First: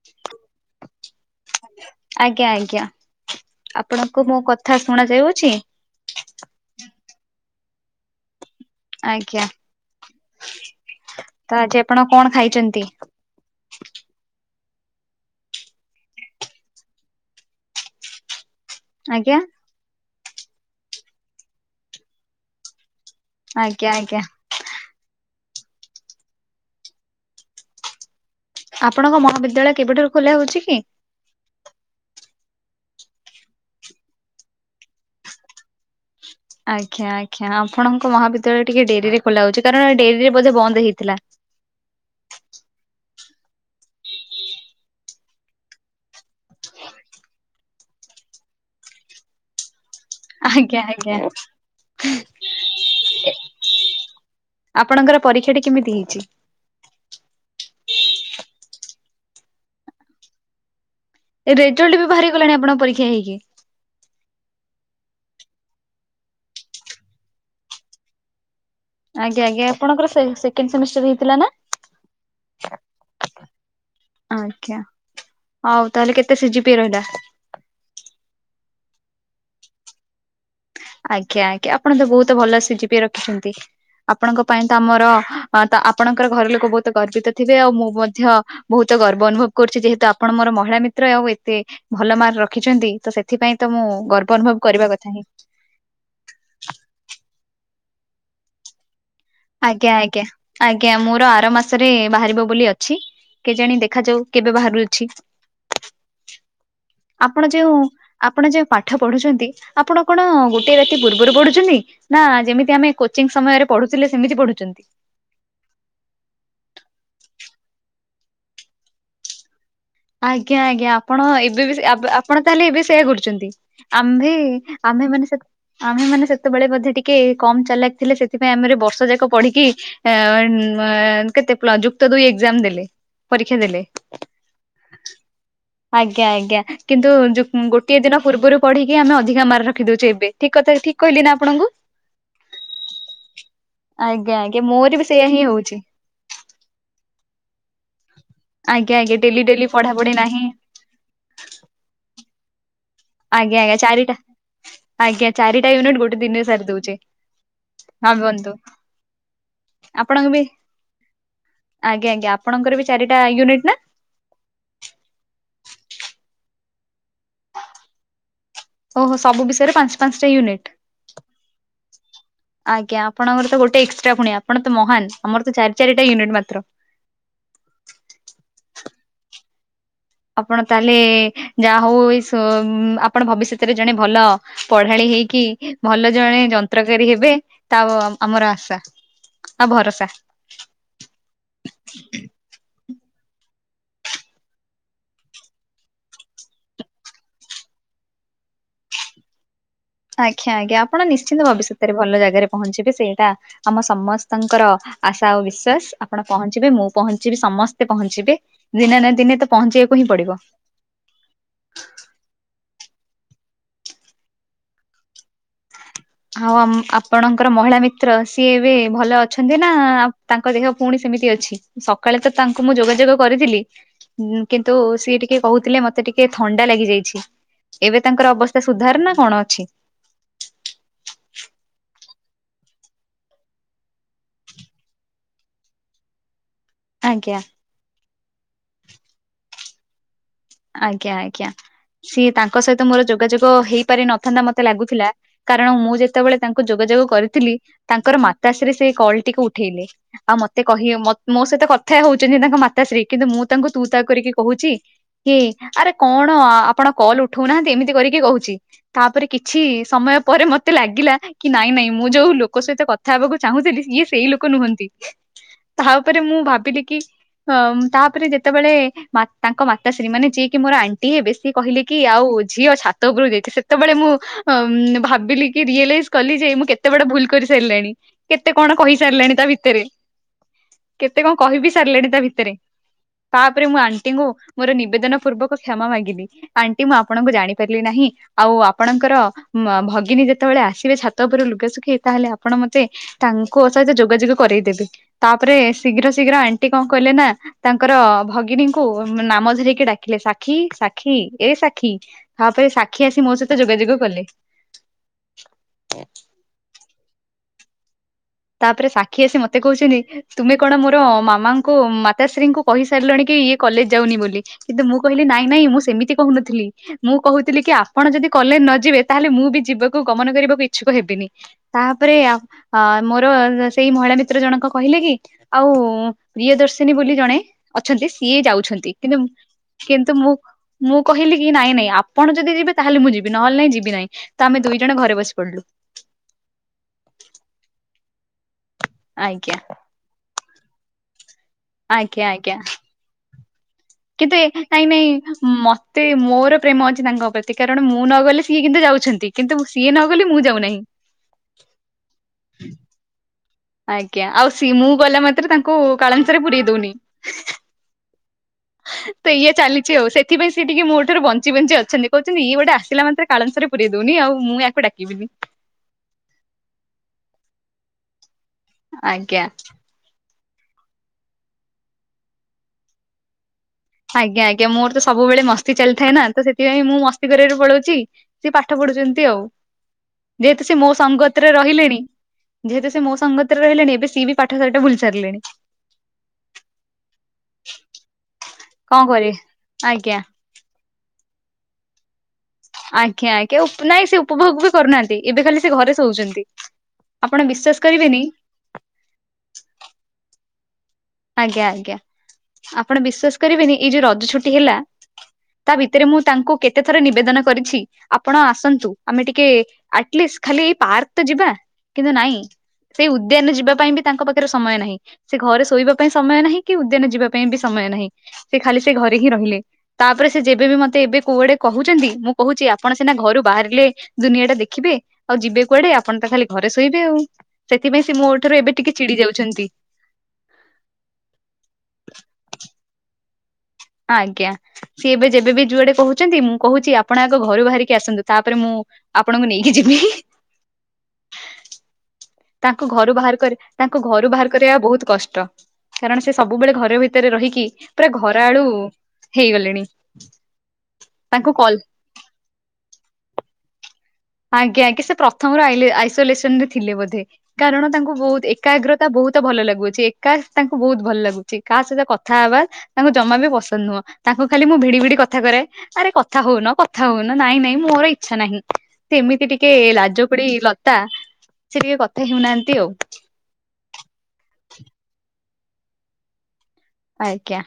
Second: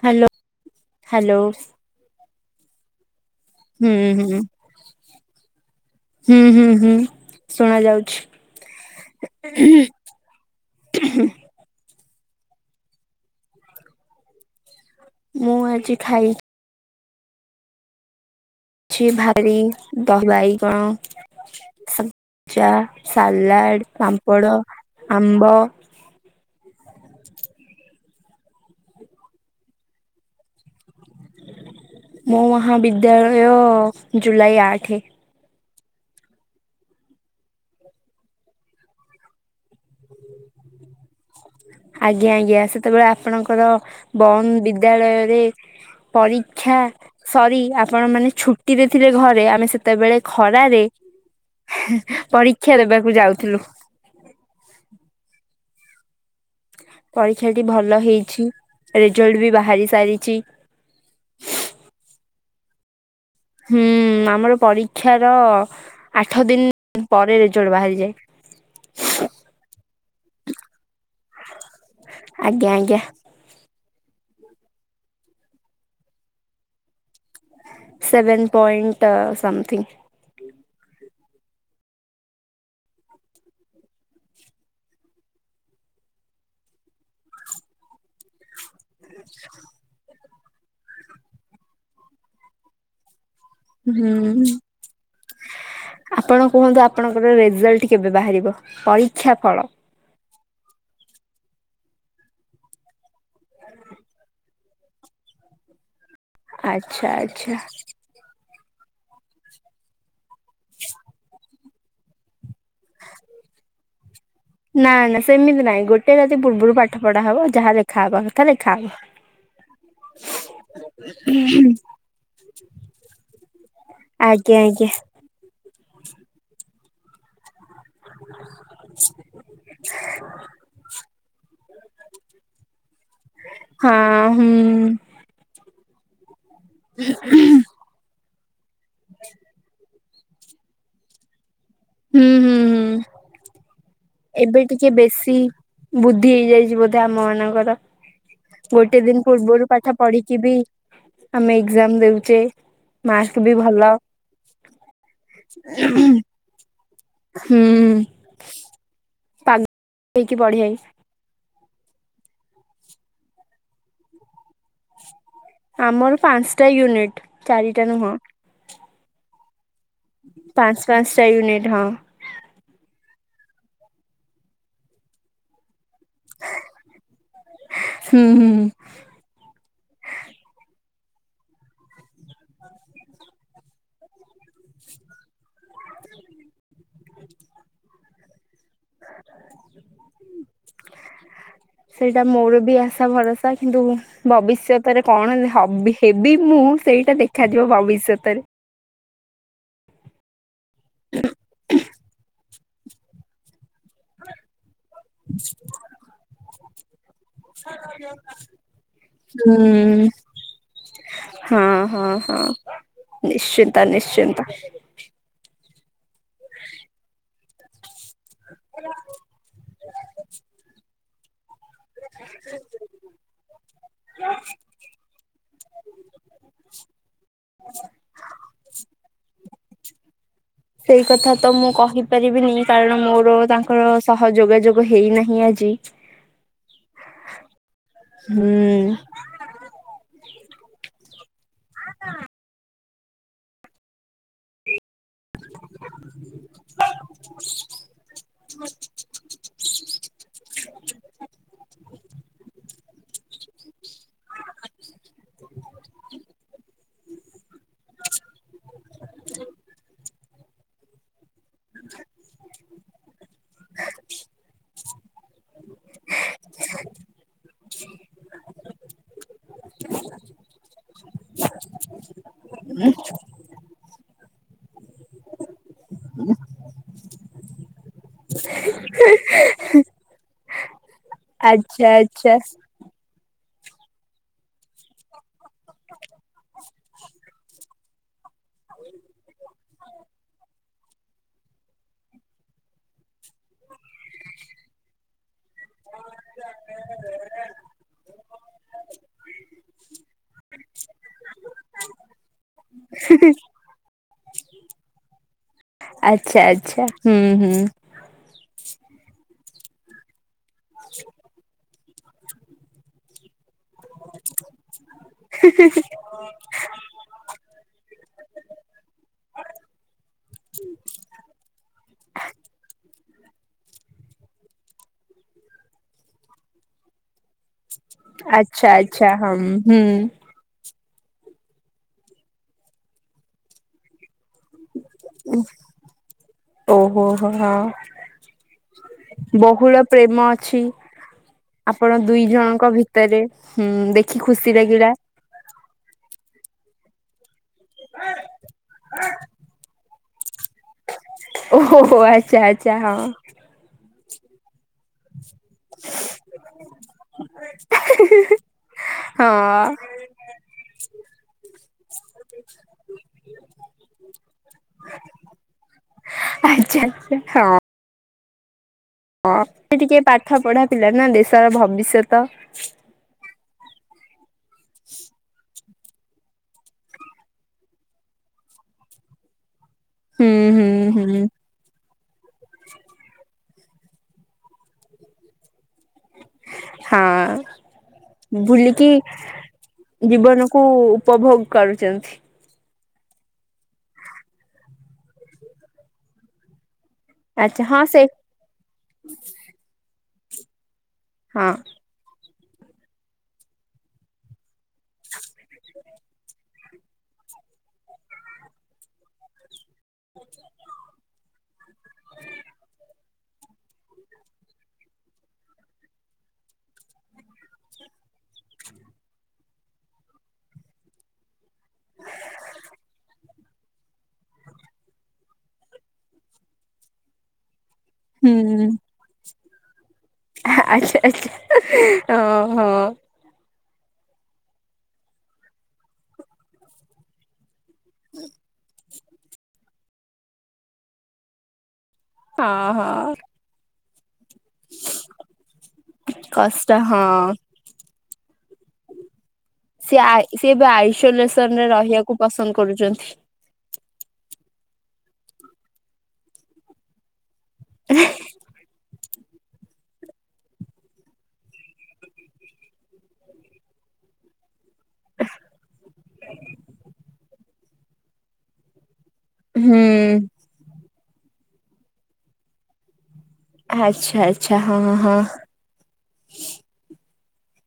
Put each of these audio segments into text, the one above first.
Hello, hello. ଆଜ୍ଞା ଆଜ୍ଞା ହୁଁ ଆପଣଙ୍କୁ ମୋ ହୁଁ କଥା ଶୁଣା ଯାଉଅଛି? ହୁଁ ହୁଁ ହୁଁ ଶୁଣା ଯାଉଛି। ଆଜ୍ଞା, ତ ଆଜି ଆପଣ କଣ ଖାଇଛନ୍ତି? ମୁଁ ଆଜି ଖାଇ ଛି ଆଜ୍ଞା ଭାରି ଦହି ବାଇଗଣ ସା ଜା ସାଲାଡ଼, ଆଜ୍ଞା ଆଜ୍ଞା ପାମ୍ପଡ଼, ଆମ୍ବ। ଆପଣଙ୍କ ମହାବିଦ୍ୟାଳୟ କେବେଠାରୁ ଖୋଲା ହଉଚି କି? ମୋ ମହାବିଦ୍ୟାଳୟ ଜୁଲାଇ ଆଠେ। ଆଜ୍ଞା ଆଜ୍ଞା ଆପଣଙ୍କ ମହାବିଦ୍ୟାଳୟ ଟିକେ ଡେରିରେ ଖୋଲା ହଉଚି। କାରଣ ଡେରିରେ ବୋଧେ ବନ୍ଦ ହେଇଥିଲା। ଆଜ୍ଞା ଆଜ୍ଞା ସେତେବେଳେ ଆପଣଙ୍କର ବନ୍ଦ ବିଦ୍ୟାଳୟରେ ପରୀକ୍ଷା ସରି ଆପଣ ମାନେ ଛୁଟିରେ ଥିବେ ଘରେ। ଆମେ ସେତେବେଳେ ଆଜ୍ଞା ଖରାରେ ଆଜ୍ଞା ହେଁ ପରୀକ୍ଷା ଦେବାକୁ ଯାଉଥିଲୁ। ଆପଣଙ୍କର ପରୀକ୍ଷାଟି କେମିତି ହେଇଚି? ପରୀକ୍ଷାଟି ଭଲ ହେଇଛି। ରେଜଲ୍ଟ ବି ବାହାରି ସାରିଚି। ରେଜଲ୍ଟ ବି ବାହାରି ଗଲାଣି ଆପଣଙ୍କ ପରୀକ୍ଷା ହେଇକି? ହୁଁ ଆମର ପରୀକ୍ଷାର ଆଠ ଦିନ ପରେ ରେଜଲ୍ଟ ବାହାରିଯାଏ। ଆଜ୍ଞା, ଆଜ୍ଞା ଆପଣଙ୍କର ସେ ସେକେଣ୍ଡ ସେମିଷ୍ଟାର ହେଇଥିଲାନା? ଆଜ୍ଞା ଆଜ୍ଞା ଆଜ୍ଞା ଆଉ ତାହେଲେ କେତେ ସିଜିପି ରହିଲା? ସେଭେନ ପଏଣ୍ଟ ଅ ସମଥିଙ୍ଗି। ଆଜ୍ଞା ଆଜ୍ଞା ଆପଣ ତ ବହୁତ ଭଲ ସି ଜି ପି ଏ ରଖିଛନ୍ତି। ଆପଣଙ୍କ ପାଇଁ ତ ଆମର ତ ଆପଣଙ୍କର ଘର ଲୋକ ବହୁତ ଗର୍ବିତ ଥିବେ ଆଉ ମୁଁ ମଧ୍ୟ ବହୁତ ଗର୍ବ ଅନୁଭବ କରୁଛି ଯେହେତୁ ଆପଣ ମୋର ମହିଳା ମିତ୍ର ଆଉ ଏତେ ଭଲ ମାର୍କ ରଖିଛନ୍ତି ତ ସେଥିପାଇଁ ତ ମୁଁ ହୁଁ। ଗର୍ବ ଅନୁଭବ କରିବା କଥା ହିଁ। ଆପଣ କୁହନ୍ତୁ ଆପଣଙ୍କର ରେଜଲ୍ଟ କେବେ ବାହାରିବ ପରୀକ୍ଷା ଫ ଆଜ୍ଞା ଆଜ୍ଞା ଆଜ୍ଞା ମୋର ଆର ମାସରେ ବାହାରିବ ବୋଲି ଅଛି। କେଜାଣି ଦେଖାଯାଉ କେବେ ବାହାରୁଅଛି ଆଚ୍ଛା ଆପଣ ଆଚ୍ଛା। ଯୋଉ ଆପଣ ଯେଉ ପାଠ ପଢୁଛନ୍ତି ଆପଣ କଣ ଗୋଟିଏ ରାତି ପୂର୍ବରୁ ପଢୁଛନ୍ତି। ନା ଯେମିତି ଆମେ କୋଚିଂ ସମୟରେ ପଢୁ ନା ନା ସେମିତି ନାଇଁ ଗୋଟେ ରାତି ପୂର୍ବରୁ ପାଠ ପଢା ହବ ଯାହା ଲେଖା ହବା କଥା ଲେଖା ହବ। ଆଜ୍ଞା ଆଜ୍ଞା ଆପଣ ଏବେ ବି ଆପଣ ତାହେଲେ ଏବେ ସେୟା କରୁଛନ୍ତି। ଆମ୍ଭେ ଆଜ୍ଞା ବି ଆଜ୍ଞା ଆମ୍ଭେ ମାନେ ଆମ୍ଭେ ମାନେ ସେତେବେଳେ ବୋଧେ ଟିକେ କମ ଚାଲା ଥିଲେ ସେଥିପାଇଁ ଆମର ଏ ବର୍ଷ ଯାକ ପଢିକି। ଏ କେତେ ପ୍ଲ ଯୁକ୍ତ ଦୁଇ ଏକ୍ସାମ ଦେଲେ ପରୀକ୍ଷା ଦେଲେ। ହଁ ହୁଁ ଆଜ୍ଞା ଆଜ୍ଞା କିନ୍ତୁ ଯୁ ଗୋଟିଏ ଦିନ ପୂର୍ବରୁ ପଢିକି ଆମେ ଅଧିକା ମାର୍କ ରଖି ଦେଉଛୁ ଏବେ ଠିକ କଥା ଠିକ କହିଲି ନା ଆପଣଙ୍କୁ ହୁଁ ହୁଁ ହୁଁ। ଆଜ୍ଞା ଏବେ ଆଜ୍ଞା ଟିକେ ମୋର ବି ସେଇଆ ବେଶୀ ହିଁ ହଉଛି। ବୁଦ୍ଧି ହେଇଯାଇଛି ବୋଧେ ଆମ ମାନଙ୍କର ଆଜ୍ଞା ଗୋଟେ ଆଜ୍ଞା ଦିନ ଡେଲି ଡେଲି ପୂର୍ବରୁ ପାଠ ପଢାପଢି ପଢିକି ନାହିଁ। ବି ଆମେ ଏକ୍ଜାମ ଦଉଚେ। ଆଜ୍ଞା ଆଜ୍ଞା ଚାରିଟା ଆଜ୍ଞା ଚାରିଟା ୟୁନିଟ ଗୋଟେ ଦିନ ସାରି ଦଉଚେ। ହୁଁ। ହନ୍ତୁ ପାଗ ଆପଣଙ୍କୁ ହେଇକି ବି ବଢିଆ ଆଜ୍ଞା ଆଜ୍ଞା ଆପଣଙ୍କର ବି ଚାରିଟା ୟୁନିଟ୍ ନା? ଆମର ପାଞ୍ଚଟା ୟୁନିଟ ଚାରିଟା ନୁହଁ। ଓହୋ ସବୁ ବିଷୟରେ ପାଞ୍ଚ ପାଞ୍ଚଟା ୟୁନିଟ୍। ପାଞ୍ଚ ପାଞ୍ଚଟା ୟୁନିଟ୍ ହଁ। ଆଜ୍ଞା ଆପଣଙ୍କର ତ ଗୋଟେ ଏକ୍ସଟ୍ରା ପୁଣି ଆପଣ ତ ମହାନ ଆମର ତ ଚାରି ଚାରିଟା ୟୁନିଟ୍ ମାତ୍ର। ହୁଁ ହୁଁ। ଆପଣ ତାହେଲେ ଯାହା ହଉ ଏ ସୋ ଆପଣ ଭବିଷ୍ୟତରେ ଜଣେ ଭଲ ପଢାଳି ହେଇକି ଭଲ ଜଣେ ଯନ୍ତ୍ରକାରୀ ହେବେ ତା ଆମର ଆଶା। ଆଉ ଭରସା ସେଇଟା ମୋର ବି ଆସା ଭରସା କିନ୍ତୁ ଭବିଷ୍ୟତରେ କଣ ହବି ହେବି ମୁଁ ସେଇଟା ଦେଖାଯିବ ଭବିଷ୍ୟତରେ। ଆଜ୍ଞା ଆଜ୍ଞା ଆପଣ ନିଶ୍ଚିନ୍ତ ଭବିଷ୍ୟତରେ ଭଲ ଜାଗାରେ ପହଞ୍ଚିବେ ସେଇଟା ଆମ ସମସ୍ତଙ୍କର ଆଶା ଓ ବିଶ୍ଵାସ ଆପଣ ପହଞ୍ଚିବେ ମୁଁ ପହଞ୍ଚିବି ସମସ୍ତେ ପହଞ୍ଚିବେ ଦିନେ ନା ଦିନେ ତ ପହଞ୍ଚିବାକୁ ହିଁ ହୁଁ। ପଡିବ। ହଁ ହଁ ହଁ ନିଶ୍ଚିନ୍ତ ନିଶ୍ଚିନ୍ତ। ଆଉ ଆପଣଙ୍କର ମହିଳା ମିତ୍ର ସିଏ ଏବେ ଭଲ ଅଛନ୍ତି ନା ତାଙ୍କ ଦେହ ପୁଣି ସେମିତି ଅଛି ସକାଳେ ତ ତାଙ୍କୁ ମୁଁ ଯୋଗାଯୋଗ କରିଥିଲି। କିନ୍ତୁ ସିଏ ଟିକେ କହୁଥିଲେ ମତେ ଟିକେ ଥଣ୍ଡା ଲାଗିଯାଇଛି ଏବେ ତାଙ୍କର ଅବସ୍ ସେ ସୁଧାର ନା କଣ ଅଛି। ସେଇ କଥା ତ ମୁଁ କହିପାରିବିନି କାରଣ ମୋର ତାଙ୍କର ସହ ଯୋଗାଯୋଗ ହେଇନାହିଁ ଆଜି। ଆଜ୍ଞା। ହୁଁ। ଆଜ୍ଞା ଆଜ୍ଞା ସିଏ ତାଙ୍କ ସହିତ ମୋର ଯୋଗାଯୋଗ ହେଇପାରି ନଥାନ୍ତା ମତେ ଲାଗୁଥିଲା। କାରଣ ମୁଁ ଯେତେବେଳେ ତାଙ୍କୁ ଯୋଗାଯୋଗ କରିଥିଲି ତାଙ୍କର ମାତାଶ୍ରୀ ସେ କଲଟିିକୁ ଉଠେଇଲେ। ଆଉ ମତେ କହିବେ ମୋ ସହିତ କଥା ହଉଛନ୍ତି ତାଙ୍କ ମାତାଶ୍ରୀ କିନ୍ତୁ ମୁଁ ତାଙ୍କୁ ତୁ ତା କରିକି କହୁଛି କି ଆରେ କଣ ଆପଣ କଲ୍ ଉଠଉନାହାନ୍ତି ଏମିତି କରିକି କହୁଛି। ତାପରେ କିଛି ସମୟ ପରେ ମତେ ଲାଗିଲା। କି ନାଇଁ ନାଇଁ ମୁଁ ଯୋଉ ଲୋକ ସହିତ କଥା ହେବାକୁ ଚାହୁଁଥିଲି ଇଏ ସେଇ ଲୋକ ନୁହନ୍ତି। ତା ଉପରେ ମୁଁ ଭାବିଲି କି ଅ ତାପରେ ଯେତେବେଳେ ମା ତାଙ୍କ ମା ତାଶ୍ରୀ ମାନେ ଯିଏକି ମୋର ଆଣ୍ଟି ହେବେ ସିଏ କହିଲେ କି ଆଉ ଝିଅ ଛାତ ଉପରୁ ଯାଇଚି ସେତେବେଳେ ମୁଁ ହ ଉଁ ଭାବିଲି କି ରିଅଲାଇଜ୍ କଲି ଯେ ମୁଁ କେ କେତେ ବଡ ଭୁଲ କରି ସାରିଲାଣି କେତେ କଣ କହିସାରିଲାଣି ତା ଭିତରେ। କେତେ କଣ କହିବି ଆଚ୍ଛା ସାରିଲେଣି ତା ଆଚ୍ଛା ଭିତରେ? ତାପରେ ମୁଁ ଆଣ୍ଟିଙ୍କୁ ମୋର ନିବେଦନ ପୂର୍ବକ କ୍ଷମା ମାଗିଲି। ଆନ ଣ୍ଟି ମୁଁ ଆପଣଙ୍କୁ ଜାଣିପାରିଲି ନାହିଁ। ଆଉ ଆପଣଙ୍କର ଭଗିନୀ ଯେତେବେଳେ ଆସିବେ ଛାତ ଉପରୁ ଲୁଗେ ଶୁଖେଇ ତାହେଲେ ଆପଣ ମତେ ତାଙ୍କୁ ଅ ସହିତ ଯୋଗାଯୋଗ କରାଇଦେବେ। ତାପରେ ଶୀଘ୍ର ଶୀଘ୍ର ଆଣ୍ଟି କଣ କହିଲେ ନା ତାଙ୍କର ଭଗିନୀଙ୍କୁ ନାମ ଧରିକି ଡାକିଲେ ସାକ୍ଷୀ ସାକ୍ଷୀ ଏ ସାକ୍ଷୀ ହଁ ଫିର୍ ସାକ୍ଷୀ ଆସି ମୋ ସହିତ ଯୋଗାଯୋଗ କଲେ। ଆଚ୍ଛା ଆଚ୍ଛା ହୁଁ ହୁଁ। ତାପରେ ସାକ୍ଷୀ ଆସି ମତେ କହୁଛନ୍ତି ତୁମେ କଣ ମୋର ମାମା ଙ୍କୁ ମାତାଶ୍ରୀ ଙ୍କୁ କହିସାରିଲାଣି କି ଇଏ କଲେଜ ଯାଉନି ବୋଲି କିନ୍ତୁ ମୁଁ କହିଲି ନାଇଁ ନାଇଁ ମୁଁ ସେମିତି କହୁନଥିଲି। ମୁଁ କହୁଥିଲି କି ଆପଣ ଯଦି କଲେଜ ନ ଯିବେ ତାହେଲେ ମୁଁ ବି ଯିବାକୁ ଗମନ କରିବାକୁ ଇଚ୍ଛୁକ ହେବିନି। ତାପରେ ଅ ମୋର ସେଇ ମହିଳା ମିତ୍ର ଜଣଙ୍କ କହିଲେ କି ଆଉ ପ୍ରିୟ ଦର୍ଶିନୀ ବୋଲି ଜଣେ ଅଛନ୍ତି ସିଏ ଆଚ୍ଛା ଯାଉଛନ୍ତି। ଆଚ୍ଛା କିନ୍ତୁ ହଁ ହୁଁ କିନ୍ତୁ ମୁଁ ମୁଁ କହିଲି କି ନାଇଁ ନାଇଁ ଆପଣ ଯଦି ଯିବେ ତାହେଲେ ମୁଁ ଯିବି ନହେଲେ ନାଇଁ ଯିବି ନାହିଁ ତ ଆମେ ଦୁଇ ଜଣ ଘରେ ବସି ପଡିଲୁ। ଓହୋ ହୋ ହୋ ହଁ ଆଜ୍ଞା ବହୁଳ ପ୍ରେମ ଅଛି ଆପଣ ଆଜ୍ଞା ଦୁଇ ଆଜ୍ଞା ଜଣଙ୍କ ଭିତରେ। ହୁଁ ଦେଖି କିନ୍ତୁ ଖୁସି ଏ ଲାଗିଲା ଟାଇମ୍ ମ ତେ ମୋର ପ୍ରେମ ଅଛି ତାଙ୍କ ପ୍ରତି କାରଣ ମୁଁ ନ ଗଲେ ସିଏ କିନ୍ତୁ ଯାଉଛନ୍ତି କିନ୍ତୁ ସିଏ ନ [unintelligible] ମୁଁ ଯାଉନାହିଁ। ଓହହୋ ଆଚ୍ଛା ଆଚ୍ଛା ହଁ। ଆଜ୍ଞା ଆଉ ସି ମୁଁ ଗଲା ମାତ୍ରେ ତା ଙ୍କୁ କାଳନ୍ଦୀ ସାର୍ ପୁରେଇ ଦଉନି ହଁ ତ ଇଏ ଚାଲିଛି ଆଉ ସେ ଥିପାଇଁ ସେ ଟିକେ ମୋ ଠାରୁ ବଞ୍ଚି ବଞ୍ଚି ଅ ଛନ୍ତି କହୁଛନ୍ତି ଇଏ ଗୋଟେ ଆସିଲା ମାତ୍ରେ କାଳନ୍ଦି ସାର୍ ପୁରେଇ ଦଉନି ଆଉ ମୁଁ ଆକୁ ଡାକିବିନି। ଆଚ୍ଛା ଆଛା। ହଁ ଆଜ୍ଞା ସ ଟିକେ ପାଠ ପଢା ପିଲା ନା ଦେଶର ଭବିଷ୍ୟତ। ଆଜ୍ଞା ଆଜ୍ଞା ମୋର ତ ସବୁବେଳେ ମସ୍ତି ଚାଲିଥାଏ ନା ତ ସେଥିପାଇଁ ମୁଁ ମସ୍ତି କରିବାରେ ପଳାଉଛି। ସିଏ ପାଠ ପଢୁଛନ୍ତି ଆଉ ହୁଁ ଯେହେତୁ ହୁଁ ସେ ମୋ ହୁଁ। ସଙ୍ଗ ତ୍ର ରହିଲେଣି ଯେହେତୁ ସେ ମୋ ସଙ୍ଗତ୍ର ରେ ରହିଲେଣି ଏବେ ସିଏ ବି ପାଠ ସାଠ ଭୁଲି ସାରିଲେଣି। ହଁ ଭୁଲିକି କଣ କରିବେ ଆଜ୍ଞା। ଜୀବନ କୁ ଉପଭୋଗ କରୁଛନ୍ତି। ଆଜ୍ଞା ଆଜ୍ଞା ନାଇଁ ସେ ଉପଭୋଗ ବି କରୁନାହାନ୍ତି ଏବେ ଖାଲି ସେ ଘରେ ଶୋଉଛନ୍ତି। ଆପଣ ଆଛା ହଁ ବିଶ୍ଵାସ ସେ କରିବେନି ହଁ ଆଜ୍ଞା ଆଜ୍ଞା ଆପଣ ବିଶ୍ଵାସ କରିବେନି ଏଇ ଯୋଉ ରଜ ଛୁଟି ହେଲା। ତା ଭିତରେ ମୁଁ ତାଙ୍କୁ କେତେ ଥର ନିବେଦନ କରିଛି ଆପଣ ଆସନ୍ତୁ ଆମେ ଟିକେ ଆଟଲିଷ୍ଟ ଖାଲି ଏଇ ପାର୍କ ତ ଯିବା କିନ୍ତୁ ନାଇଁ। ସେଇ ଉଦ୍ୟାନ ଯିବା ପାଇଁ ବି ତାଙ୍କ ପାଖରେ ସମୟ ନାହିଁ ସେ ଘରେ ଶୋଇବା ପାଇଁ ସମୟ ନାହିଁ କି ଉଦ୍ୟାନ ଯିବା ପାଇଁ ବି ସମୟ ନାହିଁ ସେ ଖାଲି ସେ ଘରେ ହିଁ ରହିଲେ। ତାପରେ ସେ ଯେବେ ବି ମତେ ଏବେ କୁଆଡେ କହୁଛନ୍ତି ମୁଁ କହୁଛି ଆପଣ ସିନା ଘରୁ ବାହାରିଲେ। ଦୁନିଆ ଟା ଦେଖିବେ ଆଉ ଯିବେ କୁଆଡେ ଆପଣ ତ ଖାଲି ଘରେ ଶୋଇବେ ଆଉ। ସେଥିପାଇଁ ସେ ମୋ ହୁଁ ଠାରୁ ଏବେ ଟିକେ ଚିଡି ଯାଉଛନ୍ତି। ଆଚ୍ଛା ଆଛା ହଁ ହଁ। ଆଜ୍ଞା ସିଏ ଏବେ ଯେବେ ବି ଯୁଆଡେ କହୁଛନ୍ତି ମୁଁ କହୁଛି ଆପଣ ଆ ଘରୁ ବାହାରି କି ଆସନ୍ତୁ ତାପରେ ମୁଁ ଆପଣଙ୍କୁ ନେଇକି ଯିବି। ହଁ ତାଙ୍କୁ ଘରୁ ହଁ ବାହାର କରି ତାଙ୍କୁ ଘରୁ ବାହାର କରିବା ବହୁତ କଷ୍ଟ। କାରଣ ସେ କଷ୍ଟ ସବୁବେଳେ ଘରେ ହଁ। ଭିତରେ ରହିକି ପୁରା ଘରା ଆଳୁ। ହେଇଗଲେଣି ସେ ସେ ଏବେ ତାଙ୍କୁ ଆଇସୋଲେସନରେ କଲ୍ ରହିବାକୁ ପସନ୍ଦ କରୁଛନ୍ତି। ଆଜ୍ଞା ଆଜ୍ଞା ସେ ପ୍ରଥମରୁ ଆଇସୋଲେସନ ରେ ଥିଲେ ବୋଧେ କାରଣ ତାଙ୍କୁ ବହୁତ ଏକାଗ୍ର ବହୁତ ଭଲ ଲାଗୁଛି ଏକା ତାଙ୍କୁ ବହୁତ ଭଲ ଲାଗୁଛି କାହା ସହିତ କଥା ହେବା। ତାଙ୍କୁ ଜମା ବି ପସନ୍ଦ ନୁହଁ। ତାଙ୍କୁ ଖାଲି ମୁଁ ଭିଡି ଭିଡି କଥା କରାଏ, ଆରେ କଥା ହୋଉନ କଥା ହୋଉନ ନାଇଁ ନାଇଁ ମୋର ଇଚ୍ଛା ନାହିଁ। ସେ ଏମିତି ଟିକେ ହୁଁ। ଲାଜକୁଡି ଲତା ସେ ଟିକେ କଥା ହେଉନାହାନ୍ତି ଆଉ। ଆଚ୍ଛା ଆଚ୍ଛା ହଁଁ ହଁ। ଆଜ୍ଞା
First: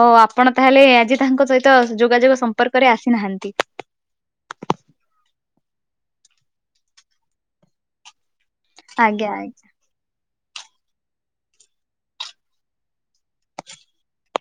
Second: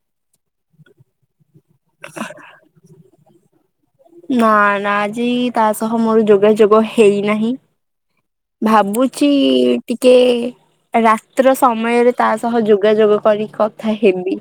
ଆଉ ଆପଣ ତାହେଲେ ଆଜି ତାଙ୍କ ସହି ତ ଯୋଗାଯୋଗ ସମ୍ପର୍କରେ ଆସିନାହାନ୍ତି। ନା ନା ଆଜି ତା ସହ ମୋର ଯୋଗାଯୋଗ ହେଇନାହିଁ। ଆଜ୍ଞା ଭାବୁଛି ଆଜ୍ଞା। ଟିକେ ରାତ୍ର ସମୟରେ ତା ସହ ଯୋଗାଯୋଗ କରି କଥା ହେବି।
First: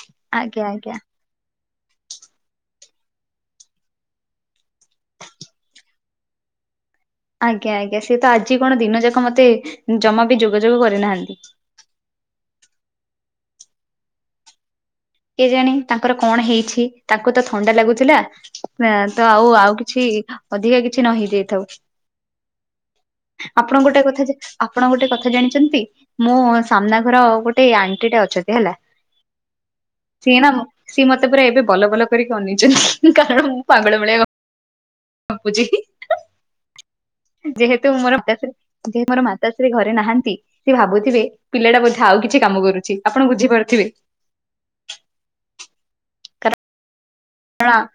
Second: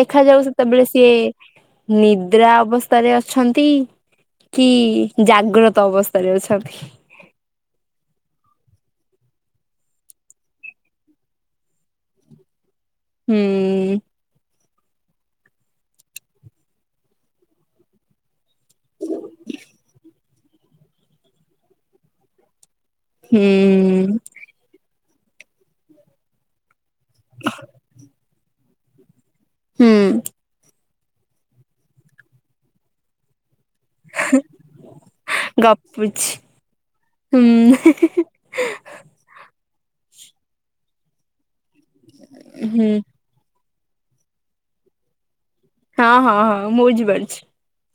ଦେଖାଯାଉ ଆଜ୍ଞା ସେତେବେଳେ ଆଜ୍ଞା ସିଏ ନିଦ୍ରା ଅବସ୍ଥାରେ ଅଛନ୍ତି କି ଜାଗ୍ରତ ଅବସ୍ଥାରେ ଅଛନ୍ତି। ଆଜ୍ଞା ଆଜ୍ଞା ସିଏ ତ ଆଜି କଣ ଦିନଯାକ ମତେ ଜମା ବି ଯୋଗାଯୋଗ କରିନାହାନ୍ତି। ହୁଁ କେଜାଣି ତାଙ୍କର କଣ ହେଇଛି ତାଙ୍କୁ ତ ଥଣ୍ଡା ଲାଗୁଥିଲା ନା ତ ଆଉ ଆଉ କିଛି ଅଧିକା କିଛି ନହେଇ ଯାଇଥାଉ। ଆପଣ ଗୋଟେ ହୁଁ କଥା ଆପଣ ଗୋଟେ କଥା ଜାଣିଛନ୍ତି ମୋ ସାମ୍ନା ଘର ଗୋଟେ ଆଣ୍ଟି ଟେ ଅଛତି ହେଲା। ହୁଁ ସିଏ ନା ସିଏ ମତେ ପୁରା ଏବେ ବଲବଲ କରିକି ଅନେଇଛନ୍ତି କାରଣ ପାଗଳ ଭଳିଆ ଗପୁଛି। ହୁଁ ଯେହେତୁ ମୋର [inaudible] ଯେହେ ମୋର ମାତାଶ୍ରୀ ଘରେ ନାହାନ୍ତି, ସେ ଭାବୁଥିବେ ପିଲାଟା ବୋଧେ ଆଉ କିଛି କାମ ହୁଁ କରୁଛି। ଆପଣ ବୁଝିପାରୁଥିବେ। ହଁ ହଁ ହଁ ମୁଁ ବଝିପାରୁିଛି। [unintelligible]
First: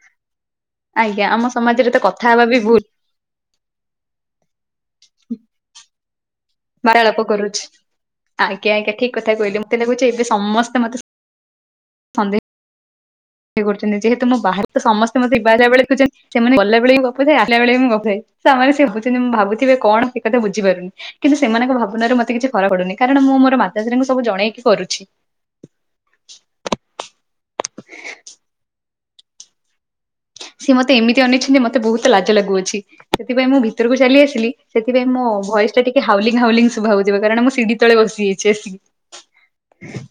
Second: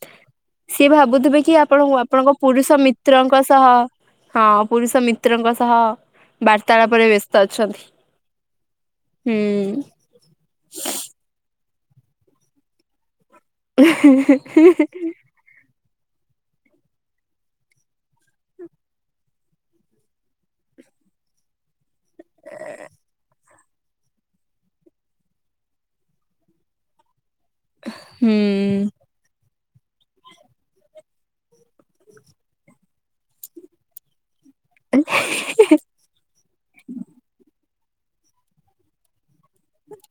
ସିଏ ଆଜ୍ଞା ଭାବୁଥିବେ ଆମ କି ଆପଣ ସମାଜରେ ତ କଥା ଆପଣଙ୍କ ହେବା ବି ପୁରୁଷ ଭୁଲ ମି ମିତ୍ରଙ୍କ ସହ ହଁ ପୁରୁଷ ମିତ୍ରଙ୍କ ସହ ବାର୍ତ୍ତାଳାପରେ ବାରାଳାପ ବ୍ୟସ୍ତ କରୁଛି। ଅଛନ୍ତି। ଆଜ୍ଞା ଆଜ୍ଞା ଠିକ୍ କଥା କହିଲେ ମତେ ହୁଁ ଲାଗୁଛି ଏବେ ସମସ୍ତେ ମତେ ସନ୍ଦେହ ଇଏ କରୁଛନ୍ତି ଯେହେତୁ ମୋ ବାହାରେ ତ ସମସ୍ତେ ମତେ ଯିବା ଆସିବାବେଳେ ଦେଖୁଛନ୍ତି ସେମାନେ ଗଲାବେଳେ ବି ଗପୁଥାଏ ଆସିଲାବେଳେ ବି ମୁଁ ଗପୁଥାଏ, ତାମାନେ ସେ [inaudible] ମୁଁ ଭାବୁଥିବେ କଣ ସେ କଥା ବୁଝିପାରୁନି। କିନ୍ତୁ ସେମାନଙ୍କ ଭାବନାରେ ମତେ କିଛି ଫର ପଡୁନି କାରଣ ମୁଁ ମୋର ମାତାଶ୍ରୀଙ୍କୁ ସବୁ ଜଣେଇକି କରୁଛି। ହୁଁ ସିଏ ମତେ ଏମିତି ଅନେଇଛନ୍ତି ମତେ ବହୁତ ଲାଜ ଲାଗୁଅଛି ସେଥିପାଇଁ ମୁଁ ଭିତରକୁ ଚାଲି ଆସିଲି। ସେଥିପାଇଁ ମୋ ଭଏସ୍ ଟା ଟିକେ ହାଉଲିଙ୍ଗ ହାଉଲିଙ୍ଗ ଶୁଭା ହଉଯିବ କାରଣ ମୁଁ ସିଢି ତଳେ ବସିଯାଇଛି ଆସିକି। ହ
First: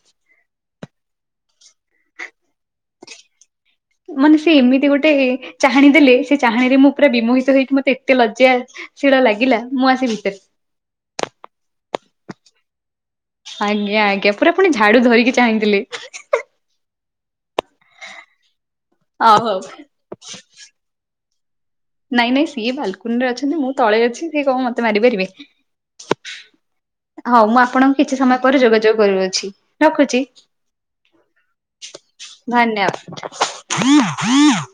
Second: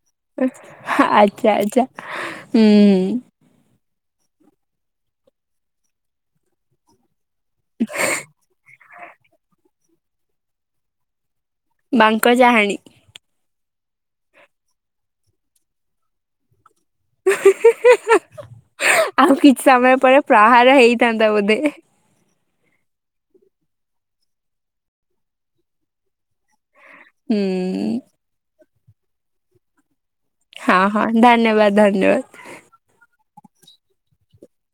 ଆଚ୍ଛା ଆଚ୍ଛା ହୁଁ ହୁଁ। ମନେ ସେ ଏମିତି ଗୋଟେ ଚାହାଣୀ ଦେଲେ, ସେ ଚାହାଣୀରେ ମୁଁ ପୁରା ବିମୋହି ତ ହେଇକି ମତେ ଏତେ ଲଜ୍ଜା ଶୀଳ ଲାଗିଲା ମୁଁ ଆସି ଭିତରେ। ବାଙ୍କଚାହାଣୀ। ଆଜ୍ଞା ଆଜ୍ଞା ପୁରା ପୁଣି ଝାଡୁ ଧରିକି ଚାହିଁଥିଲେ। ଆଉ ହଉ ହଉ କିଛି ସମୟ ପରେ ପ୍ରହାର ହେଇଥାନ୍ତା ବୋଧେ। ନାଇଁ ନାଇଁ ସିଏ ବାଲକୁନିରେ ଅଛନ୍ତି, ମୁଁ ତଳେ ଅଛି ସିଏ କଣ ମତେ ମାରିପାରିବେ। ହୁଁ ହଉ ମୁଁ ଆପଣଙ୍କୁ କିଛି ସମୟ ପରେ ଯୋଗାଯୋଗ କରୁଅଛି ରଖୁଚି। ହଁ ହଁ ଧନ୍ୟବାଦ ଧନ୍ୟବାଦ। ଧନ୍ୟବାଦ।